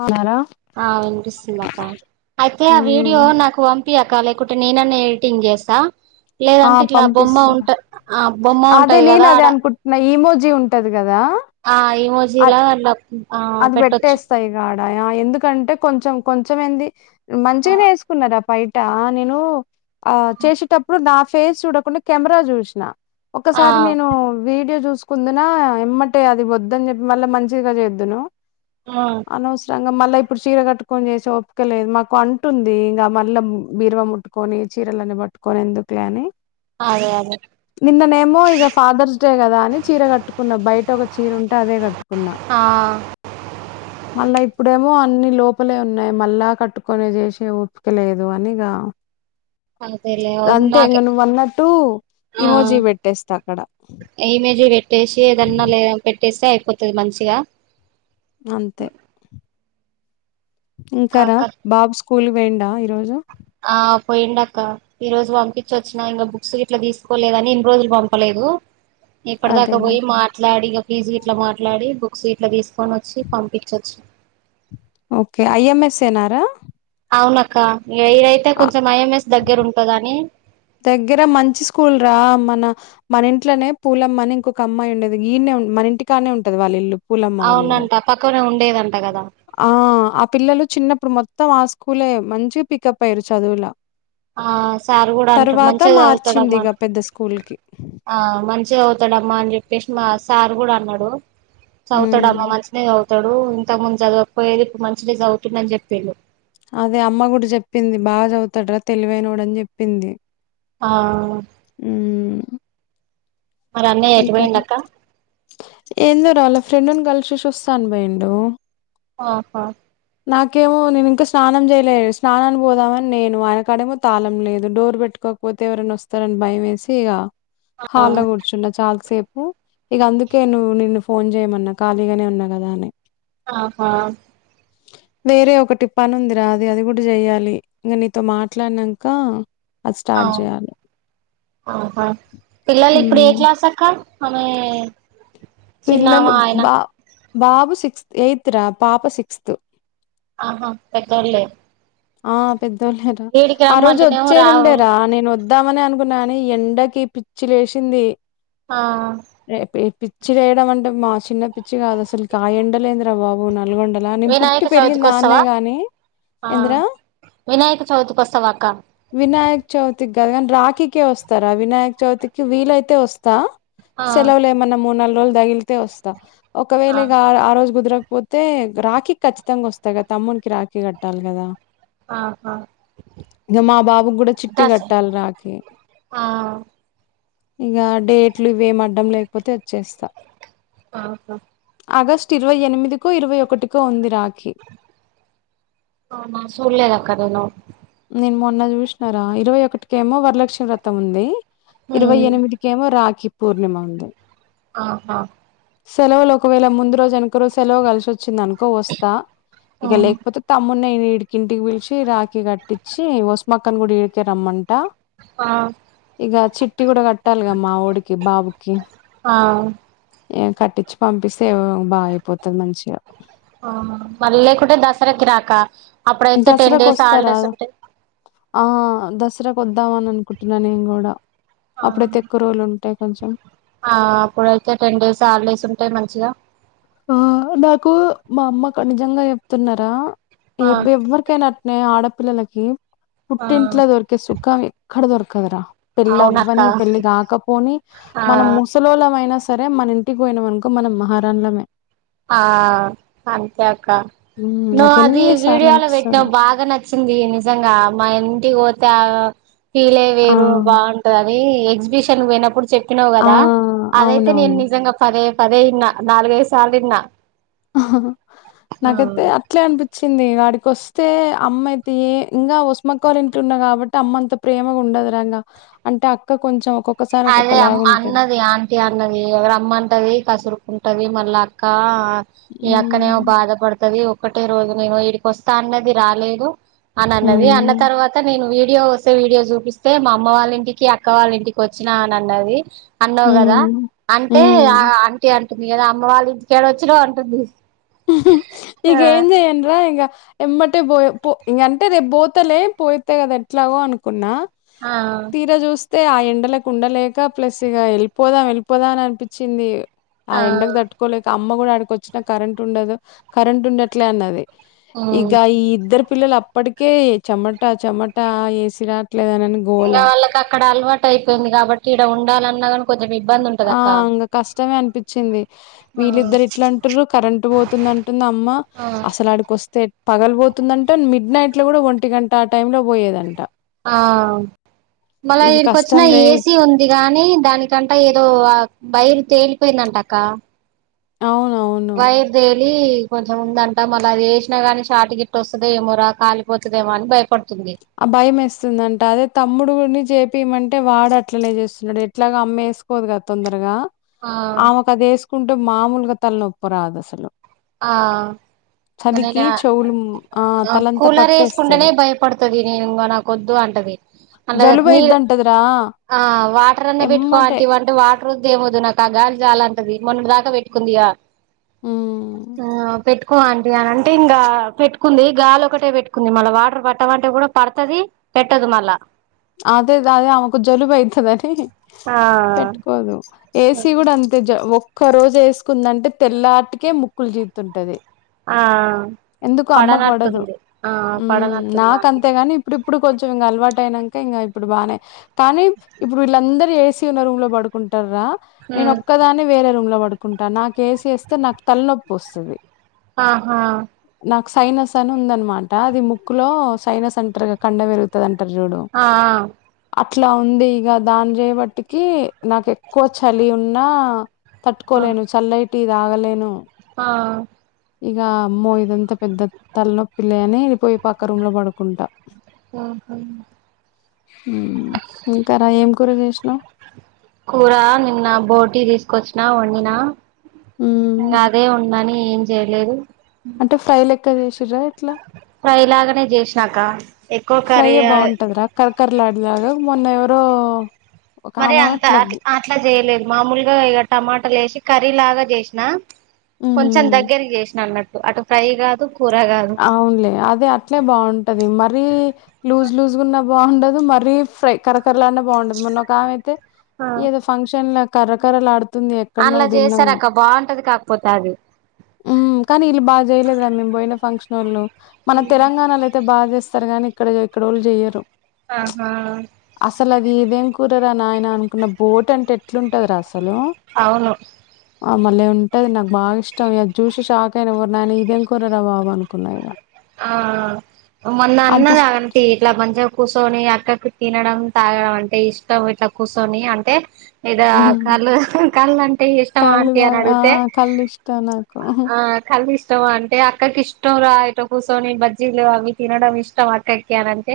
అవునారా ఆ వినిపిస్తుంది అక్క అయితే ఆ ఉమ్ వీడియో నాకు పం పి అక్క లేకుంటే నేనన్న ఎడిటింగ్ చేస్తా ఆ లేదంటే ఇట్లా బొమ్మ పంపిస్తారు ఉంట ఆ బొమ్మ అదే ఉంటది నేను కదా అదే ఆడ అనుకుంటున్నా ఈమోజీ ఉంటది కదా ఆ అ ఏమ్మోజీలా వాళ్ల అది పెట్టేస్త ఇగ ఆడ యా ఎందుకంటే కొంచెం కొంచ మెంది మంచిగనే వేసుకున్నర ఆ పైట నేను ఆ చేసేటప్పుడు నా ఫేస్ చూడకుండా కెమ్రా జుస్నా ఆ ఒక్కసారి నేను వీడియో జూస్ కుందనా యమ్మట్టే అది వద్ద న్ జెప్పి మళ్ళా మంచిగా చేదును ఉమ్ అనవసరన్గా ఇంగా మళ్ళా ఇప్పుడ్ చీర గట్కొని జేసే ఒపికలేదు మాకు అంటున్ది ఇంగా మళ్ళ బీరవ ముట్కొని చీ చిరాలన్ని పట్కొని ఎందుక్లే అని అదే అదే నిన్ననేమో ఇగ ఫాదర్స్ డే కదా అని చీర కట్టుకున్నా బయట ఒక చీర ఉంటే అదే కట్టుకున్నా ఆ మళ్ళా ఇప్పుడేమో అన్ని లోపలే ఉన్నాయి మళ్ళా కట్టుకునే చెసే ఒపికలేదు అని ఇగ అంతేలే అంతే ఇంగ నువ్వన్నట్టు ఆ ఇమోజీ పెట్టేస్తా అక్కడ ఏమేజ్ పెట్టేసి ఏదన్నా లేద పెట్ట [unintelligible] పెట్టేస్తే అయిపోతది మంచిగా అంతే ఇంకా రా కాక బాబు స్కూల్ కి పొయిండా ఈరోజు పోయిండ్ అక్క ఈ రోజ్ పంపిచ్చి వొచ్చినా ఇంగా బుక్స్ గిట్లా తీస్కోలేదని ఇన్న్ రోజుల్ పంపలేదు ఇక్కడి దాకా అదేలే పోయి మాట్లాడి ఇగ ఫీజ్ గిట్లా మాట్లాడి బుక్స్ గిట్లా తీసుకొని వచ్చి పంపిచోచ్చి నా ఓకే ఐ ఎం ఎస్ ఏ నారా? అవునక్క ఏ ఐ అయితే కొంచెం ఐ ఎం ఎస్ దగ్గరుంటాదని దగ్గర మంచి స్కూల్రా మన మన ఇంట్లనే పూలమ్మని ఇంకొక అమ్మాయ్ ఉండేది ఈన్నే మనింటి కానే ఉంటది వాళ్ళిల్లు పూలమ్మ వాళ్ళిళ్ళూ అవునంట పక్కనే ఉండేదంట కదా ఆ ఆ పిల్లలు చిన్నప్పుడు మొత్తం ఆ స్కూలే మంచిగా పికప్ అయ్యిరు. చదువుల ఆ సార్ కూడా అంటాడు తర్వాత మంచిగా చదువుతాడ అమ్మా మార్చిందిగ పెద్ద స్కూల్‌కి. ఆ మంచి చే అవుతాడమ్మా అన్ జేప్పేసి మా సార్ గూడా అన్నడు చవుతాడు హ్మ్. అమ్మా మంచిగానే చవుతాడు ఇంతముందు చదవకపోయేది ఇప్పుడు మంచిదగ చదువుతుందని చేపిండు అదే అమ్మ గుడా చెప్పింది, బాగా చదువుతాడ్రా తెలివైనోడని చెప్పింది. ఆ మరి అన్నయ్య ఎటు ఇంకార పోయిండు అక్క ఎందోరాల ఫ్రెండ్ని కలిసేసి వస్తా అని పోయిండు. ఆహా నాకేమో నేనింకా స్నానం చేయలే, స్నానానికి పోదామని నేను ఆయన కాడేమో తాళం లేదు. డోర్ పెట్టుకో పోతే ఎవ్రన్నా వొస్తారన్ భయమేసిగ హాల్లో కూర్చున్న చాల్ సేప్ ఇగా అందుకే నువ్వు నిన్ను ఫోన్ జేయమన్నా ఖాళీగానే ఉన్నా గదా అని. ఆహా వేరే ఒకటి పనుంది రా అది అది గూడా జేయ్యాలి. ఇంగా నీతో మాట్లాడినాన్కా హ్మ్. ఆహా ఆమె పిల్లలు చిన్నామా ఆయన బా బాబు సిక్స్త్ ఎయిత్ రా పాప సిక్స్త్. ఆహా పెట్టన్లే ఆ పెద్దోళ్లే రా ఆ రోజు రమ్మంటేనేమో వొచ్చేద్ రావు ఉండేరా నేన్ వొద్దామనే అను గునాని ఎండకి పిచ్చిలేసిన్ది హ పిచ్చి లేేయడమన్టే మా సిన్న పిచ్చి గాదసల్క్ ఆ ఎండలేందిరా బాబు నా నల్గొండల నేను పుట్టి వినాయక చవితికి పెరిగింది ఆన్నే వస్తావా గాని ఆ ఏంద్రా వినాయక చవితికి వస్తావా అక్క వినాయక్ చౌత్ త్ కద్గాని రాఖీకే వొస్తా రా వినాయక్ చవితికి వీలైతే వొస్తా ఆ సెల్వల్లేమన్నా మూడ్ నాలుగ్ రోజుల్ తగ్లితే వొస్తా. ఒకవేళ ఆ ఇగా ఆ రోజు గుదరక్ పోతే రాఖీకి ఖచ్చితంగా వొస్తా గదా తమ్మున్కి రాఖీ కట్టాల్ గదా. హా హా ఇగ మా బాబు క్కూడా చిట్టి కట్టాలి రాఖి. ఆ ఇగ డేట్లు ఇవేమి అడ్డం లేకపోతే వచ్చేస్తా. హాహా ఆగస్టు ఇరవై ఎనిమిదికో, ఇరవై ఒకటికో ఉంది రా అవునా సూర్య అక్క దేనా నేన్ మొన్న జూస్నారా ఇరవై ఒకట్కేమో వరలక్ష్మి వ్రతముంది. ఇరవై ఉమ్ ఎనిమిదికెమో రాఖీ పూర్ణిమ ఉంది. ఆహా సెలవులొకవేళ ముందు రోజు వెనుక రోజు సెలవు కలిసోచ్చిందనుకో వస్తా ఇక ఉమ్ లేకపోతే తమ్ము అన్నే ఇడికింటికి పిలిచి రాకీ కట్టించి వసుమక్కన్ కూడా ఇడికే రమ్మంట. హా ఇగ చిట్టి గూడా కట్టల్గా మా వొడికి బాబుకి. హా ఎమ్ కట్టిచీ పంపిస్తే వ్ బాగయిపోత్ మళ్ళీ లేకుంటే దసరాకిిరాక్క అప్పుడైతే టెన్ దసరాకు డేస్ అల్డేస్ ఉంటే దస్రా కొద్దామనన్కుంటున్నా నేన్ గూడా ఆహా ఆ అప్పుడైతే టెన్ డేస్ హాలీడేస్ ఉన్ టయ్ మంచిగ ఆ నాకు మా అమ్మ ఖ నిజంగా జేప్తున్నరా ఆ నియబ్బె వ్వరికైనట్నే ఆడపిల్లలకి ఆ పుట్టింట్లో దొరికే సుఖం ఎక్ క్కడ దొరకదరా పెళ్లి అవ్వని అవునక్క పెళ్లి గాకపోని ఆ మనం ముసలోల్లమయినా సర్ రే మనింటికి బోయినమన్కో మనమ్ మహారాణులమే ఆ అంతే అక్ క్క మ్మ్ నువ్ అది నాకెన్ని సార్లు వీడియోలో అనిపిస్తదో బెట్టినవ్ బాగ నచ్చింది నిజంగా మా ఇన్ టికి పోతే ఆ ఫీలే ఆ వేరు బావుంటదనీ ఎగ్జిబిషన్ పోయ్నప్పుడు చెప్పినవ్ ఆ గదా అదైతే నేను అవునవును నిజంగా పదే పదే ఇన్నా, నాలుగైదు సార్లిన్న నాకైతే అట్లే అన్పిచ్ చ్చింది ఇగాడికొస్తే అమ్మయితే ఏ ఇంగా వస్మక్కోలింట్ల ఉన్న గాబట్టి అమ్మ అంత ప్రేమగ ఉన్ ఉండదురంగా అంటే అక్క కొంచెం ఒకొక్ అదే అమ్ అన్నది ఆంటీ అన్నది రమ్మటది కసురుకుంట్ టది మళ్ళ అక్కా ఈ అక్కనేమో మ్మ్ బాధ పడ్తది ఒకటే రోజు నేను ఈడికొస్తా అన్నది రాలేదు అన్ అన్నది అన్న మ్మ్ తర్వాత నేను వి వీడియో వొస్తే వీడియో జూపిస్తే మా అమ్మ వాల్లింటికి, అక్క వాళ్ళింటికి వొచ్చినా అన్అన్నది అన్నవ్ గదా మ్మ్ అంటే మ్మ్ ఆ అంటీ అంటుంది కదా అమ్మ వాల్లింటికేడోచ్చినవ్ అంటుంది ఆ ఇగేమ్ జేయన్రా ఇగ ఎమ్మటే పోయ పో ఇంగంటే రేపు బోతలే పోయెత్త గదా ఎట్లాగో అనుకున్నా ఆ ఆ తే ఆ ఎండలకు ఉండలేక ప్లస్ ఇగా ఎళ్ళిపోదాం వెళ్ళిపోదాం అని అనిపించింది ఆ ఎండకు తట్టుకోలేక అమ్మ గుడ ఆడికొచ్చినా కరెంట్ ఉండదు కరెంట్ ఉండట్లే అన్నది ఉమ్ ఇగ ఈ ఇద్దరు పిల్లల్ అప్పటికే చెమట చెమట ఏసిరాద్ ట్లేదానని గోలా టైతుంది గాబట్టి ఇడ ఉండాలన్నా గనీ కొంచెం ఇబ్బంది ఉంటంది ఆ ఇంగ కష్టమే అనిపించిన్ది ఆ వీళ్ళిద్దరు ఇట్లంటూర్రు కరెంట్ పోతుంది అంటుంది అమ్మ ఆ అసలాడికొస్తే పగల్ బోతుందంట మిడ్ నైట్ లో గుడా ఒంటి గంట ఆ టైం లో పోయేదంట ఆ మళ్ళ ఇక ఈడికొచ్చిన కష్టంలే ఏసీ ఉంది గాని దానికంట ఏ లో ఆ బైర్ తేలిపోయిందంటక్క అవునవును వైర్ దెగ్ లీ కొంచెం ఉందంట మళ్ళ అది ఏసినా గాని షార్ట్ గిట్ట వస్తదో ఏమో రా కాలిపోతదేమో అని భయప్ అ భయంమేస్తుందంట అదే తమ్ముడుగుని చేపిమంట్ టే వాడు అట్లనే చేస్తున్నడు ఎట్లాగో అమ్మేసుకోదు గద తొందరగా ఆ ఆమెకదేసుకుంట్ టె మామూలుగ తలనొప్పురాదసలు ఆ నేనా చెవులు మ్ ఆ తలంతా కూలరేసుకుంటేనే పట్టేస్తది భయపడుతది నే ఇంగా నాకొద్దు అంటది అట్ నీర్ జలుబయిద్దంటదిరా ఆ వాటర్ అన్న బెట్టుకో ఎమ్మటే ఆంటీ అంటే వాటరోద్దు ఏమొద్దు నాకా గాలి జా లమ్టది మొన్నడ్దాక పెట్టుకుందిగా ఉమ్ క్కో అంటీ అని అంటే ఇంగా పెట్టుకుంది గాలొకటే పెట్టుకుంది మళ్ళ, వాటర్ పట్టమంటే కూడా పడుతది పెట్టదు మళ్ళ అదేదే ఆమెకు జలుబు అయితదని ఆ పెట్టుకోదు ఏసి గుడ అంతే ఒక్క రోజు ఏసుకుందంటే తెల్లాటికే ముక్కులు జీద్తుంటది ఆ ఆ ఎందుకో అమ్మకు పడదు పడనట్టుంది పడనట్టుంది ఆంటీకి నాకంతేగని ఇప్పుడిప్పుడు కొంచెం ఇంగ అలవాటయినం కా ఇప్పుడు బానే కనీ ఇప్పుడు వీళ్ళందరూ ఏసీ ఉన్న రూమ్ లో పడుకుంటరు గా నేనొక్కదాన్నీ వేరే రూమ్ లో పడుకుంట, నాకు ఏసి ఏస్తే నాకు తలనొప్పోస్తది. ఆహా సైనస్ అని ఉందనమాట అది ముక్కులో సైనస్ అంటారు కండ పెరుగుతది అంటారు చూడు ఆ అ అట్లా ఉంది ఇగ దాని చేయబటికి నాకు ఎక్కువ చలి ఉన్నా ఆ తట్టుకోలేను చల్లైటియి తాగలేను ఆ ఇగ అమ్మో ఇదంతా పెద్ద తలనొప్పిలె అని పోయి పక్క రూమ్ లో పడుకుంటా మ్ ఇంకా రా ఏం కూర చేసినావు కూర నిన్న బోటీ తీసుకొచ్చిన వండిన ఉమ్ అదే ఉందని ఏం చేయలేదు అంటే ఫ్రై లెక్క చెసిర్ర ఎట్ ట్లా ఫ్రై లాగానే చేసినాక ఎక్కువ ఫ్రై కర్రీ బాగుంటందరా కరకరలాడిలాగా! మొన్న ఎవరో ఒక మరి ఆమె అంత అట్లా అ అట్లా చేయలేదు మామూలుగా ఇగ టమాటలేసి కర్రీ లాగా చేసిన. కొంచెం ఉమ్ దగ్గరకి చేసిన అన్నట్టు అటు ఫ్రై కాదు కూర కాదు అవునులే అదే అట్లే బాగుంటది మ రీ లూజ్ లూజ్గున్నా బాగుండదు మరీ ఫ్రై కర్రకర లాడిన బాగుండదు మొన్న ఒకమైతే ఏదో ఫంక్షన్ లో కర్ర కరలడుత్ అలా చేసార అక్క బాగుంటది కాకపోతే అది మ్ కానీ ఇల్లు బాగా చేయలేదురా మేము పోయిన ఫంక్షన్ వాళ్ళు మన తెలంగాణలో అయితే బాగా చేస్తారు గానీ ఇక్కడ ఇక్కడోళ్ళు చెయ్యరు! ఆహా ఇది ఏదేం కూరరా నాయన అనుకున్న బోట్ అంటే ఎట్లుంటదిరా అసలు అవును ఆ మళ్ళే ఉంటది నాకు బాగా ఇష్టం ఇ చూసి షాక్ అయిన ఓరి నాయన ఇదేం కూరరా బాబు అనుకున్నాయి ఇగ ఆ మొన్న అన్నది అంతిష్ అంటి ఇట్లా మంచిగా కూర్చొని అక్కకు తినడం తాగడం అంటే ఇష్టం ఇట్లా కూర్చొని అంటే ఇదా హ్మ్. కళ్ళు కళ్ళు అంటే ఇష్టం కళ్ళు ఆంటి అని తాగ్ ఆ అడిగితే కళ్ళు ఇష్టం నాకు ఆ కళ్ళు ఇష్ ఇష్టం అంటే అక్కకి ఇష్టం రా ఇట కూర్చొని బజ్జీలు అవి తినడం ఇష్టం అక్కకి అని అంటే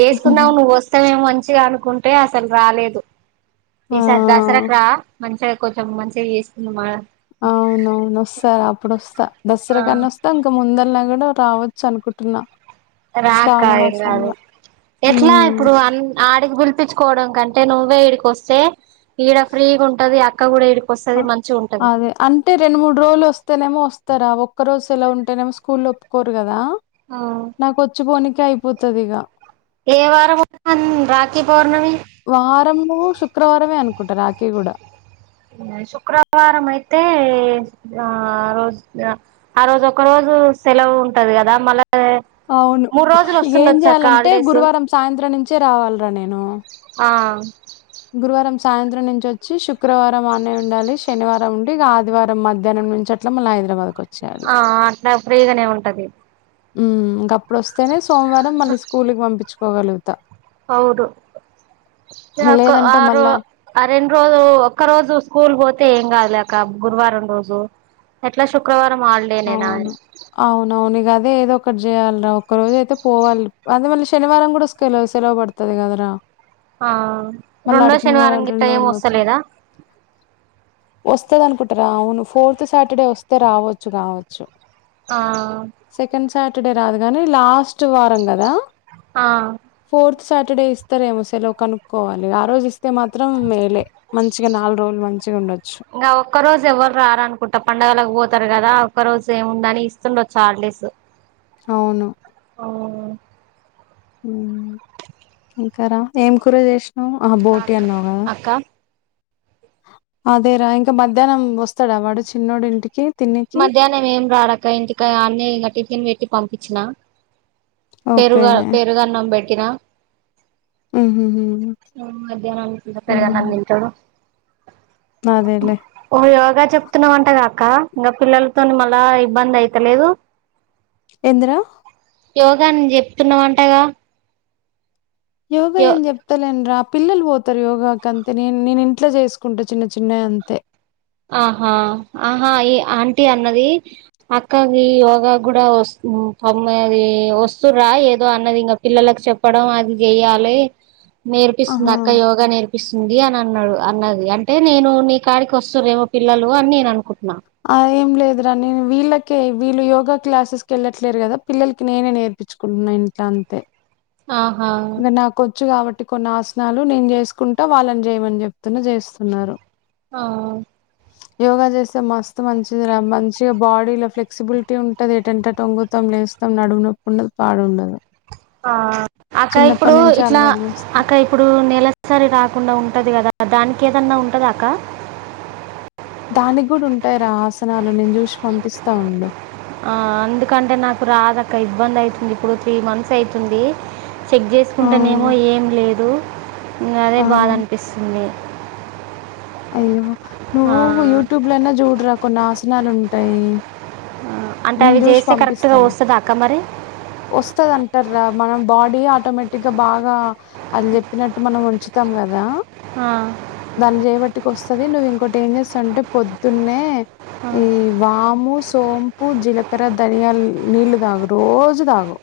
ఎసుకుందాం నువ్వోస్తావేమొ మంచిగా అనుకుంటే అసలు రాలేదు ఆ ఈ సరి దసరకు రా మంచిగా కొంచెం మంచిగా చేస్తుకుందాం మడ అవునవును వస్తారా అప్పుడు వస్తా దసరాకి వస్తా ఇంక ముందలై నేను రావచ్చు అనుకుంటున్నా రా అక్క శ్రావణ ఏం కాదు మాసంలో ఎట్లా హ్మ్ ఇప్పుడు అ ఆడికి పిలిపించుకోవడం కంటే. ంటే నువ్వే ఇడీకొస్తే ఈడ ఫ్రీగా ఉంటది అక్క కూడా ఇడి అదే అంటే రెండు మూడు రోజులు వస్తేనేమో వస్తారా ఒ ఒక్క రోజు సేవు ఉంటేనే స్కూల్ ఒప్పుకోరు కదా నాకు వచ్చిపోనికి కైపోతది ఇగా ఏ వారం ఒన్ రాఖీ పౌర్ణమి? వారము శుక్రవారమే అనుకుంటా రాకి కూడా శుక్రవారం అయితే ఆ రోజు ఆ రోజు ఒక రోజు సెలవు ఉంటది కదా మళ్ళ అవును ఇగ ఏం అక్క చేయాలంటే హాలిడేస్ గురువారం సాయంత్రం నుంచే రావాలిరా నేను ఆ గురువారం సాయంత్రం నుంచి వచ్చి శుక్రవారం ఆనే ఉండాలి శనివారం ఉండి ఇగ ఆదివారం మధ్యాహ్నం నుంచి అట్ల మల్ళ హైదబాద్ కో ఆ అట్లా ఫ్రీగానే ఉంటది మ్ గప్పుడోస్తేనే సోమవారం మళ్ళీ స్కూల్కి పంపించుకోగలుగుతా అవును తే అక్క అ లేదంటే రో మళ్ళా ఆ రెండు రోజు ఒక్క రోజు స్కూల్ పో అయితే ఏం కాదులేక్క గురువారం రోజు ఎట్లా శుక్రవారం హాలిడేనేనా అవును అవునవును అదే ఏదో ఒకటి చేయాలిరా ఒక్క రోజు అయితే పోవాలి అదే మళ్ళీ శనివారం కూడా స్కె సెలవు పడుతది కదరా ఆ రెండో శనివారం గిట్ల ఏం వస్తలేదా వస్తాది అనుకుంటారా అవును ఫోర్త్ సటడే వస్తే రావొచ్చు మావొచ్చు ఆ సెకండ్ సాటడే రాదుగాని లాస్ట్ వారం కదా! ఆ ఫోర్త్ సాటడే ఇస్తారేమో సెలవు కనుక్కోవాలి ఆ రోజు ఇస్తే మాత్రం మేలే మంచిగా నాలుగు రోజులు మంచిగా ఉండొచ్చు ఆ ఒక్క రోజు ఎవ్వరు రారనుకుంటా. పండగలకు పోత్ కదా ఒక రోజు ఏముండని ఇస్తుండొచ్చు హాలిడేస్ అవును! ఉ ఇంకారా ఏమ్ కూర చేసినవ్ ఉహు ఆ ఇంకా బోటీ అక్క అన్నావు కదా అక్క అదేరా ఇంకా మధ్యాహ్నం వస్తాడా వాడు చిన్నోడు ఇంటికి తిన్నికి మధ్యాహ్నం ఏం రాడాక ఇంటికా అన్నే ఇంగా టిఫిన్ పెట్టి పంపించిన ఓకే పెరుగా పెరుగన్నం పెట్టినా హుహుహు. మధ్యాహ్నకి ఇగా హ్మ్. పెరుగన్నం తింటాడు అదేలే ఓ యోగా చెప్తున్నావంట అక్క ఇగా పిల్లలతో మళ్ళా ఇబ్బంది అయితలేదు ఎందిరా యోగా న్ చెప్తున్నావంటగా యోగ యో ఏం చెప్పలేను రా పిల్లలు పోతారు యోగాకి అంతే నేన్ నేను ఇంట్లో చేసుకుంటే చిన్న చిన్నయి అంతే ఆహా ఆహా ఈ ఆంటీ అన్నది అక్క ఈ యోగా కూడా వస్ పమ్ అది వస్తురా ఏదో అన్నది ఇంకా పిల్లలకు చెప్పడం అది చెయాలి నేర్పిస్తుంది ఆహా అక్క యోగా నేర్పిస్తుంది అని అన్నాడు అన్నది అంటే నేను నీ కాడికి వస్త్ స్తురు ఏమో పిల్లలు అని నేననుకుంటున్న! ఆ ఏంలేదరా నేను వీళ్ళకే వీళ్ళు యోగా క్లాసెస్కి ఎళ్ళట్లేదు కదా పిల్లకి నేనే నేర్పించుకుంటున్నా ఇంట్ల అంతే ఆహా చ్చు కాబట్టి కొన్ని ఆసనాలు నేను చేసుకుంటా. వాళ్ళని చేయమని చెప్తున్నా చేస్తున్నారు! ఆ యోగా చేస్తే మస్త మంచిదిరా మంచిగా బాడీలో ఫ్లెక్సిబులిటీ ఉంటుంది. ఏటంటే అటు వంగుతాం లేస్తాం నడుము నొప్పి ఉండ పాడు ఉండదు ఆ అక్క ఇప్పుడు చిన్నప్పటి నుంచి ఇట్లా అలవాటు చేస్తే అక్క ఇప్పుడు నెలసరి రాకుండా ఉంటది కదా దానికి కేదాన్న ఉంటుందాక్క దానికి కూడా ఉంటాయిరా ఆసనాలు నేను చూసి పంపిస్తా ఉండు ఆ ఎందుకంటే నాకు రాదాక్క ఇబ్బంది అవుతుంది ఇప్పుడు త్రీ మంత్స్ అయితుంది చెక్ ఆ చేసుకుంటేనేమో ఏం లేదు అదే ఆ బాధ అనిపిస్తుంది అయ్యో నువ్వు యూట్యూబ్లోన్నా చూడరా కొన్ని ఆసనాలు ఉంటాయి అంటే అవి చేస్తే కరెక్టుగా వస్తుందా? అక్కా మరి వస్తాది అంటర్ రా మన బాడీ ఆటోమేటిక్ గా బాగా అళ్ళు చెప్పినట్టు మనం ఉంచుతాం కదా దాన్ని చేయబట్టి ది నువ్వు ఇంకోటి ఏం చేస్తావంటే పొద్దున్నే ఈ వాము సో పు జీలకర ధనియాల్ నీళ్ళదాగు రోజు దాగు